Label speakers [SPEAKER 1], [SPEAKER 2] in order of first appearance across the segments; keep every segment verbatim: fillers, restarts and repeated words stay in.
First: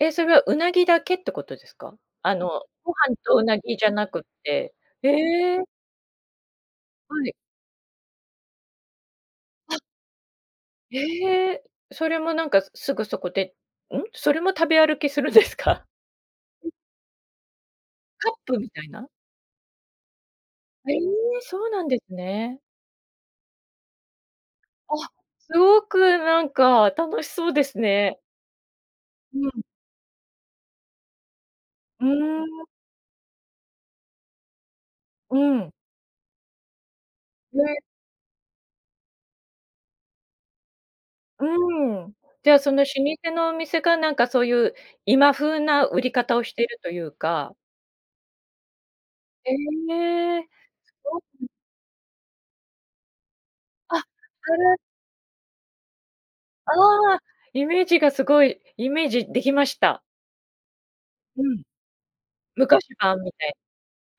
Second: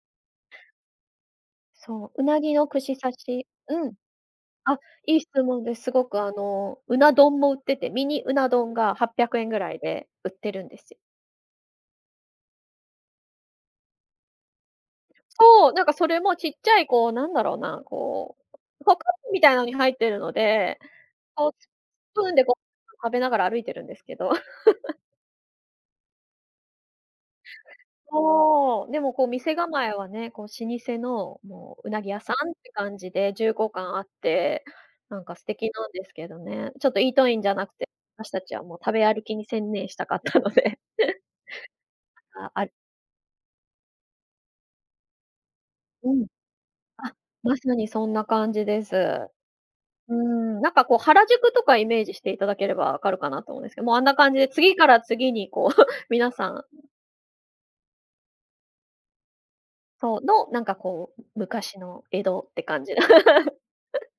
[SPEAKER 1] え、それは鰻だけってことですか？
[SPEAKER 2] そう、ウ
[SPEAKER 1] あ
[SPEAKER 2] ナ
[SPEAKER 1] の
[SPEAKER 2] ギの
[SPEAKER 1] ご
[SPEAKER 2] 串刺
[SPEAKER 1] 飯と
[SPEAKER 2] し
[SPEAKER 1] 鰻じ
[SPEAKER 2] う
[SPEAKER 1] ゃ
[SPEAKER 2] ん。
[SPEAKER 1] なくって。
[SPEAKER 2] あ、いい質
[SPEAKER 1] え
[SPEAKER 2] 問
[SPEAKER 1] え。
[SPEAKER 2] です。すごくあの、うな
[SPEAKER 1] はい。
[SPEAKER 2] 丼も売ってて、ミニうな丼がはっぴゃくえんぐら
[SPEAKER 1] あ
[SPEAKER 2] いで売ってるんです。
[SPEAKER 1] へえ、それもなんかすすぐそこでうん？それも食べ歩きするです
[SPEAKER 2] そう、な
[SPEAKER 1] か？
[SPEAKER 2] んかそれもちっちゃいこう、なんだろうな、
[SPEAKER 1] カッ
[SPEAKER 2] こ
[SPEAKER 1] プみた
[SPEAKER 2] う
[SPEAKER 1] い
[SPEAKER 2] こう
[SPEAKER 1] な？
[SPEAKER 2] カップみたいなのに入っているので、
[SPEAKER 1] ええ、
[SPEAKER 2] こう、
[SPEAKER 1] そ
[SPEAKER 2] ス
[SPEAKER 1] うなんです
[SPEAKER 2] プーンでご飯
[SPEAKER 1] ね。
[SPEAKER 2] 食べながら歩いてるんですけど。
[SPEAKER 1] あ、すごくなんか楽しそうですね。
[SPEAKER 2] そう、でもこう
[SPEAKER 1] う
[SPEAKER 2] 店
[SPEAKER 1] ん。
[SPEAKER 2] 構えはね、こう、老舗のもう
[SPEAKER 1] う
[SPEAKER 2] 鰻
[SPEAKER 1] ー
[SPEAKER 2] 屋さんっ
[SPEAKER 1] ん。
[SPEAKER 2] て感じで、重厚感あって、なんか
[SPEAKER 1] う
[SPEAKER 2] 素敵
[SPEAKER 1] ん。
[SPEAKER 2] なんですけどね。ちょっとイートインじゃ
[SPEAKER 1] へ
[SPEAKER 2] なく
[SPEAKER 1] え。
[SPEAKER 2] て、私たちはもう食べ歩きに専念したかったので。
[SPEAKER 1] うん、じ
[SPEAKER 2] あ
[SPEAKER 1] ゃ
[SPEAKER 2] ある
[SPEAKER 1] その老舗のお店がなんかそういう今風な売り
[SPEAKER 2] うん。
[SPEAKER 1] 方をしてるという
[SPEAKER 2] あ、
[SPEAKER 1] か。
[SPEAKER 2] まさにそんな感じです。
[SPEAKER 1] え
[SPEAKER 2] う
[SPEAKER 1] え。
[SPEAKER 2] ん。なんかこう
[SPEAKER 1] そう
[SPEAKER 2] 原
[SPEAKER 1] なん
[SPEAKER 2] 宿とかイメージしていただければわかるかなと思うんですけど、もう
[SPEAKER 1] あ、
[SPEAKER 2] あ
[SPEAKER 1] あ
[SPEAKER 2] んな感じで次
[SPEAKER 1] ら。
[SPEAKER 2] から次にこうみなさん
[SPEAKER 1] ああ、イメージがすごいイメージできました。
[SPEAKER 2] そう、の、なんかこう、
[SPEAKER 1] うん。
[SPEAKER 2] 昔の江戸って感
[SPEAKER 1] 昔
[SPEAKER 2] じ。
[SPEAKER 1] 版みたい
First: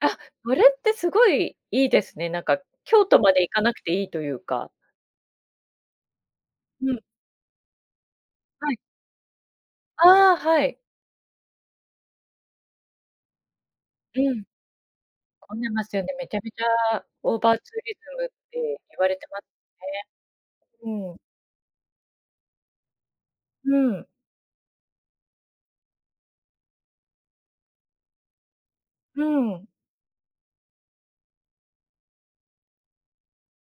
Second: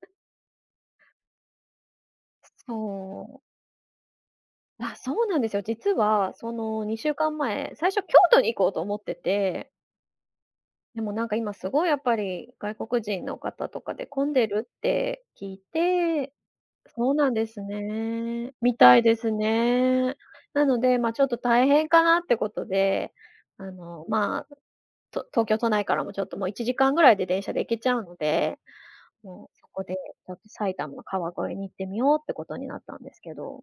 [SPEAKER 1] あ、それってすごいいいですね。なんか京都
[SPEAKER 2] そ
[SPEAKER 1] ま
[SPEAKER 2] う。
[SPEAKER 1] で行かなくていいというか。
[SPEAKER 2] あ、そうなんですよ。実はその、
[SPEAKER 1] うん。
[SPEAKER 2] にしゅうかんまえ最初京都に行こう
[SPEAKER 1] はい。
[SPEAKER 2] と思ってて
[SPEAKER 1] ああ、はい。
[SPEAKER 2] でもなんか今すごいやっぱり外国人の方とかで
[SPEAKER 1] う
[SPEAKER 2] 混ん
[SPEAKER 1] ん。
[SPEAKER 2] でるって聞
[SPEAKER 1] 混
[SPEAKER 2] い
[SPEAKER 1] んでますよね、め
[SPEAKER 2] て
[SPEAKER 1] ちゃめちゃ
[SPEAKER 2] そうなん
[SPEAKER 1] オー
[SPEAKER 2] で
[SPEAKER 1] バー
[SPEAKER 2] す
[SPEAKER 1] ツーリズムっ
[SPEAKER 2] ね、み
[SPEAKER 1] て言
[SPEAKER 2] たい
[SPEAKER 1] わ
[SPEAKER 2] で
[SPEAKER 1] れて
[SPEAKER 2] す
[SPEAKER 1] ます、ね。
[SPEAKER 2] ね。なので、ま、
[SPEAKER 1] うん。
[SPEAKER 2] ちょっと大変かなってことで、あ
[SPEAKER 1] う
[SPEAKER 2] の
[SPEAKER 1] ん。
[SPEAKER 2] まあ、と東京都内からもちょっともういちじかんぐらいで電車で行けちゃうので、
[SPEAKER 1] う
[SPEAKER 2] もう、
[SPEAKER 1] ん。
[SPEAKER 2] そこでちょっと埼玉、川越に行ってみようってことになったんですけど。